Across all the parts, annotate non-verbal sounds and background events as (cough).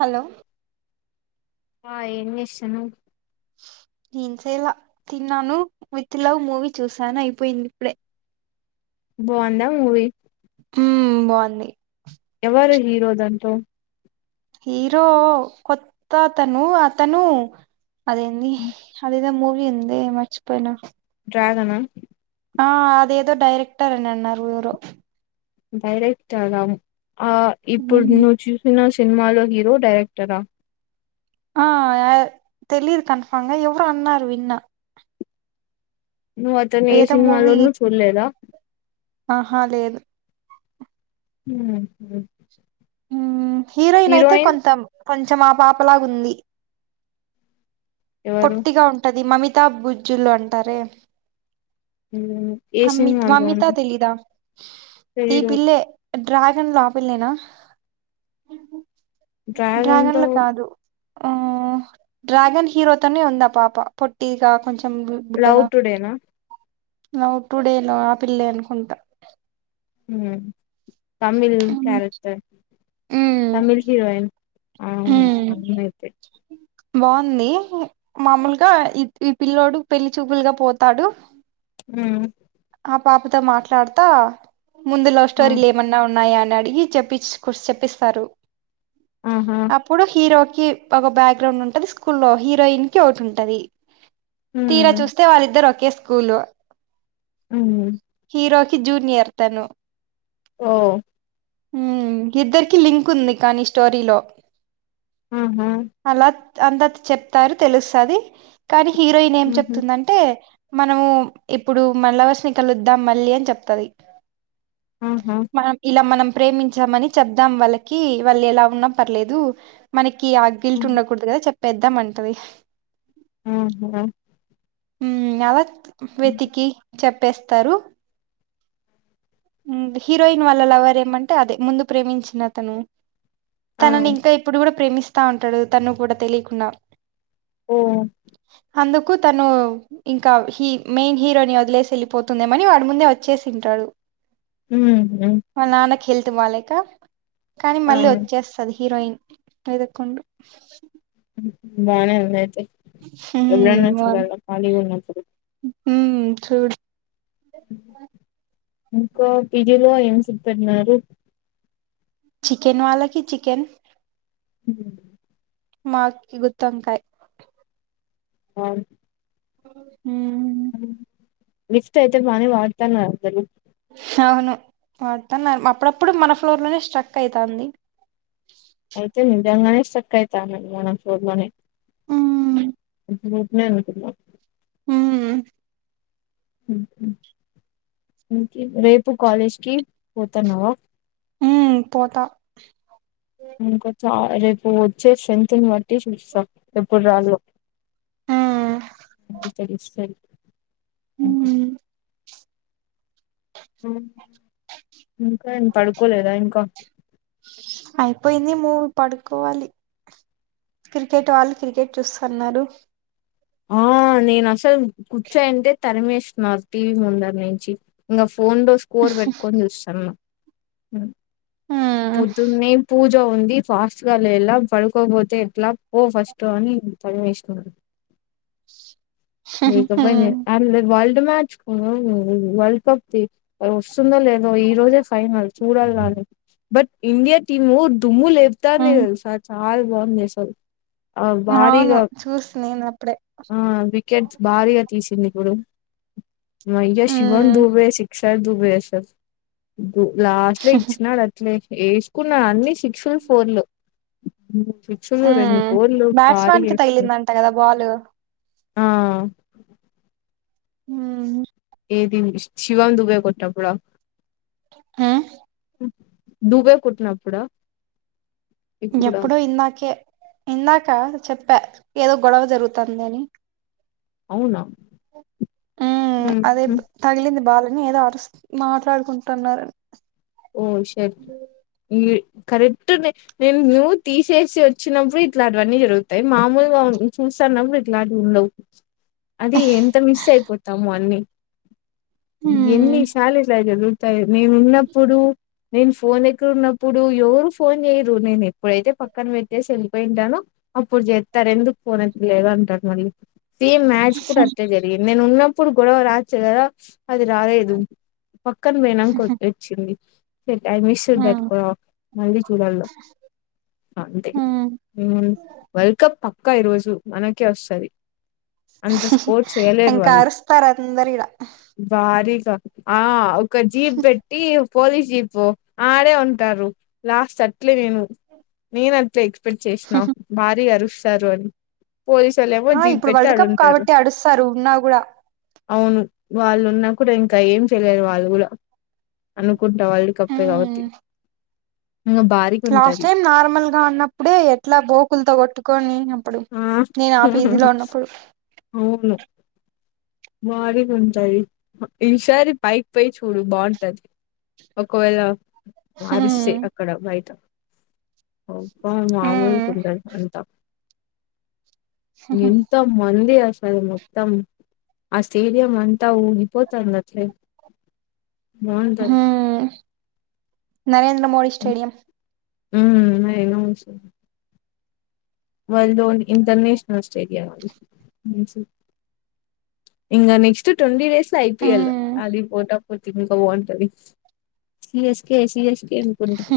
Hello ఆ ఏమ్ చేస్తున్నావ్ ఏమ్ చేయలే తిన్నాను. విత్ లవ్ మూవీ చూసాను అయిపోయింది. ఇప్పుడే బాగుందా మూవీ హ్మ్ బాగుంది. ఎవరు హీరో దంట్లో హీరో కొత్త అతను అతను అదేంది అదే మూవి ఎందే మర్చిపోయిన డ్రాగన్ ఆ ఆ అదేదో డైరెక్టర్ అని అన్నారు. ఎవరో డైరెక్ట్ అగాము ఆ ఇప్పుడు నువ్వు చూసిన సినిమాలో హీరో డైరెక్టరా ఆ తెలిదు కన్ఫాంగా ఎవర అన్నాారు విన్న నువ్వు అతను ఏ ఏదో మూవీ సినిమాలోనూ చూడలేదా ఆహా లేదు హ మ్మ్ హీరోయిన్ అయితే కొంతం కొంచెం ఆపాపలాగు ఉంది ఎవరు పొట్టిగా ఉంటది మమిత కితబజ్జీలు అంటారే ఉమ్, ఏ అ నీకు సినిమాలో వందిత తెలీదా ఈ తెలీదు పిల్ల డ్రాగన్ ఆ పిల్లేన డ్రాగన్ లో డ్రాగన్లు కాదు ఆ డ్రాగన్ హీరో ఉందా పాప పొట్టగా కొంచెం లవ్ బుడ్డగా టుడే నా లవ్ టు డే లో ఆపిిల్లే అనుకుంటా మ్ Tamil um character Tamil heroine ఆ ఉమ్ అమ్మాయి అయితే బాగుంది మామూలుగా ఈ ఈ పిల్ల్లోడు పెళ్లిి చూపులుగా పోతాడు మ్ ఆ పాపతో మాట్లాడతా ముందు లవ్ ఆ అవునయితే స్టోరీలు ఏమన్నా ఉన్నాయా అడిగి చెప్పచు చెప్పిస్తారు ఆహా అప్పుడు హీరో కి ఒక బ్యాక్ గ్రౌండ్ ఉంటది స్కూ లో హీరోయిన్ కి ఒకటి ఉంటది తీరా ఉమ్, చూస్తే వాళ్ళిద్దరు ఒకే స్కూలు మ్ హీరోకి జూనియర్ తను ఓ హ్మ్ ఇద్దరికి లింక్ ఉంది కానీ స్టోరీలో హ్మ్ హు అందత్ చెప్తారు తెలుస్తాది కానీ హీరోయిన్ ఏం ఉహు. చెప్తుందంటే మనము ఇప్పుడు మళ్ళ వర్ష కలుద్దాం మళ్ళీ అని చెప్తది. ఆహా! మనం ఇలా మనం ప్రేమించామని చెప్దాం వాళ్ళకి వాళ్ళు ఎలా ఉన్నా పర్లేదు మన కి ఆ గిల్ట్ హ్మ్. ఉండకూడదు కదా చెప్ పెద్దాం అంటది. ఆహా హు అలా అంతే. వెతికి చెప్ పేస్తారు హీరోయిన్ వాళ్ళ లవర్ ఏమంటే అదే ముందు ప్రేమించిన అతను ఆ! తనని ఇంకా ఇప్పుడు కూడా ప్రేమిస్ స్తా ఉంటడు తను కూడా తెలియకుండా. ఓహ్! అందుకు తను ఇంకా హీ మెయిన్ హీరోని వదిలేసి వెళ్లి పోతుందేమో అని వాడి ముందే వచ్చేసి ఉంటాడు. హుహ్ హెల్త్ బాలేక కానీ మళ్ళీ వచ్చేస్తది హీరోయిన్. పదకొండు బానే ఉందా అయితే. హ్మ్ ఎప్పుడన్నా చూడాలా ఖాళీగా ఉన్నపుడు. హు చూడు. ఇంకో పిజిలో ఏం (unintelligible) పెట్టినారు. చికెన్ వాలాకి చికెన్ హు మాకి గుత్తొంకాయ్. ఆ హ్ లిఫ్ట్ అయితే బానె వాడతనారు అందరు. అవును వాడతున్నారు అప్పుడప్పుడు మన ఫ్లోర్ లోనే స్ట్రక్ అయితాంది. అయితే నిజంగానే స్ట్రక్ అయితనయి మనఫ్లోర్ లోనే. హ్మ్ (inaudible) హు రేపు కాలేజ్కిపోతాన్నవా. ఉ పోతా. ఇంకా చ రేపు వచ్చే స్ట్రెంత్ని బట్టి చూస్తా ఎప్పుడు రావలో హ్మ్ తెలుస్తది. ఇంకా హ్మ్ హ ఇంకా ఎం పడుకోలేదా ఇంకా. అయిపోయింది మూవీ పడుకోవాలి. క్రికెట్ వాళ్ళు క్రికెట్ చూస్తన్నారు. ఆ నేను అసలు కుర్చోనుంటే తరిమేశ్ క టీవీ ముందరి నుంచి ఇంకా ఫోన్ లో స్కోర్ పెట్టుకొని చూస్తాం హ్మ్ హ్మ్ పోధునే పూజ రో ఉంది ఫాస్ట్ గా లేలా పడుకోపోతే ఎట్లా పో ఫస్ట్ అని తరి మీహనారు హుహు బ్రేక్ అప్ అయింది హ్మ్ బగ బ అ వాల్ రడు మచ్ వర్ల్డ్ కప్ త రి వస్తుందా లేదో ఈ రోజే ఫైనల్ చూడాలి రాల బట్ ఇండియా టీమ్ దుముల్ లెప్తాంధి హ్మ్ టెలుసా చానా నాలు బాంద చేష్టాడు అవును చూసు నేను అప్పుడే రేటింగ్ భారీగా తీసింది ఇప్పుడు మయ్య శివన్ హ్మ్ దూబే సిక్స్ దుబై అసల్ ఉ లాస్ట్ లో ఇచ్చినాడు అట్లే ఏసుకున్నా అన్ని సిక్స్‌లు ఫోర్‌లు ఉ ఉ బ్యాట్స్ మన్ కి వేసుకున్నాడు తగిలిందంట కదా బాల్ ఆ హ్మ్మ్ ఏది శివం దుబై కొట్టినప్పుడా ఉమ్ దుబే కొట్టినప్పుడా ఇప్పుడా ఎప్పుడు ఇందాకే ఇందాకా చెప్పా ఏదో గొడవ జరుగుతుంది అని అవునా ఉమ్ అదే ఉహు తగిలింది బాల్ ఏదో అరుస్త్ మాట్లాడుకుంటున్నారు ఓ షెట్ కరెక్ట్ నేను నువ్వు తీసేసి వచ్చినప్పుడు ఇట్లాంటివన్నీ జరుగుతాయి మామూలుగా చూస్తన్నప్పుడు ఇట్లాంటి ఉండవు అది ఎంత మిస్ అయిపోతాము అన్ని ఎన్ని హ్మ్ శార్ల్ ఇలా జరుగు మేమున్నప్పు ప్పుడు నేను ఫోన్ ఎక్కరన్నప్పుడు ఎవరు ఫోన్ చేయ్యరు నేను ఎప్పుడైతే పక్కన పెట్టేసి వెళ్ళిపోయింటానో అప్పుడు చేత్తారు ఎందుకు ఫోన్ ఏత్తటలేదు అంటారు మళ్ళీ సేమ్ మ్యాచ్ కూడా అట్లే జరిగే నేను ఉన్నప్పుడు గొడవ రావచ్చు కదా అది రాలేదు పక్కన పేనాంకొత్తయ్ ఉంది ఐ హ్మ్ మిస్ట్ మళ్ళీ చూడాలా అ అంతే హ్మ్ వల్డ్ కప్ పక్క పక్క ఈ రోజు మనకే వస్తది అంత స్కోర్ చేయలేరు ఇంక వాళ్ళు అరుస్తారు అందరు ఇగ భారీగా ఆ ఒక జీప్ బెట్ టీ పోలీస్ జీప్ ఆడే ఉంటారు లాస్ట్ అట్లే నేను నేన అట్లే ఎక్సపెక్ట్ చేసినా భారీగా అరుస్ స్తారు అని పోలీసోళ్ళేమో ఆ జీప్ ఇప్పుడు పెట్టి వరల్డ్ కప్ ఆడుంటారు కాబట్టి అడు స్తారు ఉన్నా కూడా అవును వాళ్ళు ఉన్నా కూడా ఇంకా ఏం చెయలేరు వాళ్ళు కూడా అనుకుంటా వరల్డ్ కప్పే హ్మ్ కాబత్తి లాస్ట్ టైం నార్మల్ గా ఉన్నప్పుడే ఎట్లా బోకులతో కొట్టు కొని ప్పుడు ఆ నేను ఆ పీజీ లో ఉన్నప్పుడు బారిగా ఉంటది ఈసారి పైకి పోయి చూడు బాగుంటది ఒకవేళ వారిస్తే హ్మ్ అక్కడ బయట అబ్బా మామూలు హ్మ్ గుండదు అంతా ఎంత మంది అస స ముత్తం ఆ స్టేడియ అంతా ఊగిపోతంది అట్ల బవుంటది హ్మ్ నరేంద్ర మోడీ స్టేడియం ఉం అయిన ఉస్ వర్ల్డ్ ఓన్ ఇంటర్నేషనల్ స్టేడియం అది ఇంకా నెక్స్ట్ ట్వంటీ డేస్ ఐపిఎల్ హ్మ్ ఆది పోటం పోటిగా బాగుంటది సిఎస్ కే సిఎస్ ఏనుకుంట (inaudible)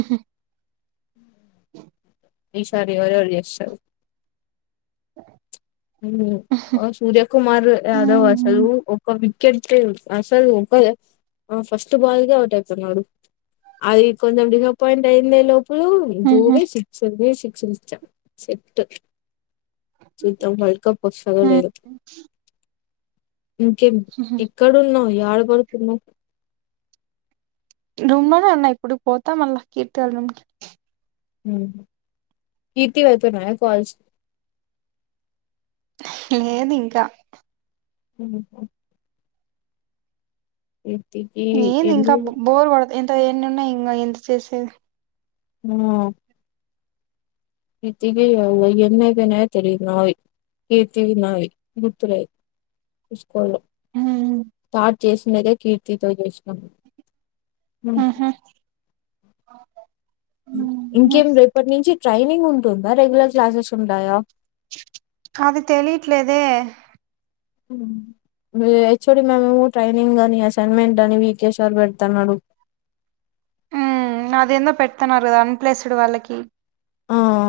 ఈసారి ఎవరెవరు జేస్తారు హ్మ్ సూర్యకుమార్ యాదవ్ అసలు ఒక్క కేట్టేవ్ అసలు ఒక ఫస్ట్ బాల్గా అవుట్ అవుతున్నాడు అది కొంచెం డిసప్పయింట్ అయ్యిందే లో పులు హ్మ్ దూవేసి ఇదే సిక్షరిచ్ఛా సెట్టు చూద్దాం వర్ల్డ్ కప్ వొస్తాదో హ్మ్ లేదో ఇంకేం ఎక్కడున్నావ్ యా ఆడ పడుకున్నావ్ రుమ్ంలోనే అన్నా ఇప్పుడుకి పోతా మళ్ళీ కీర్తిలుం తి వైతు మ కాలజ లేదు ఇంకా హ ఇ నన్ ఇంకా బోర్ వాడ ఎంత న్నన్నా ఇంకా ఎంత చేసే హ రీతికి ఎన్నదనాయ తెలి న కతవి న గుతు కొ హ్మ్ తట్ చేసినదే కీర్తితో చేసాం అ ఊహూ ఇంకేం రేపటి నుంచి ట్రైనింగ్ ఉంటుందా రెగ్యులర్ క్లాసెస్ ఉంటాయా అది తెలిట్లేదే హచ్ మేము ట్రైనింగ్ అని అసైన్మెంట్ అని విక సర్ పెడతున్నాడు అదేందో పెడుతున్నారు కదా అన్ప్లేస్డ్ వాళ్ళకి ఆ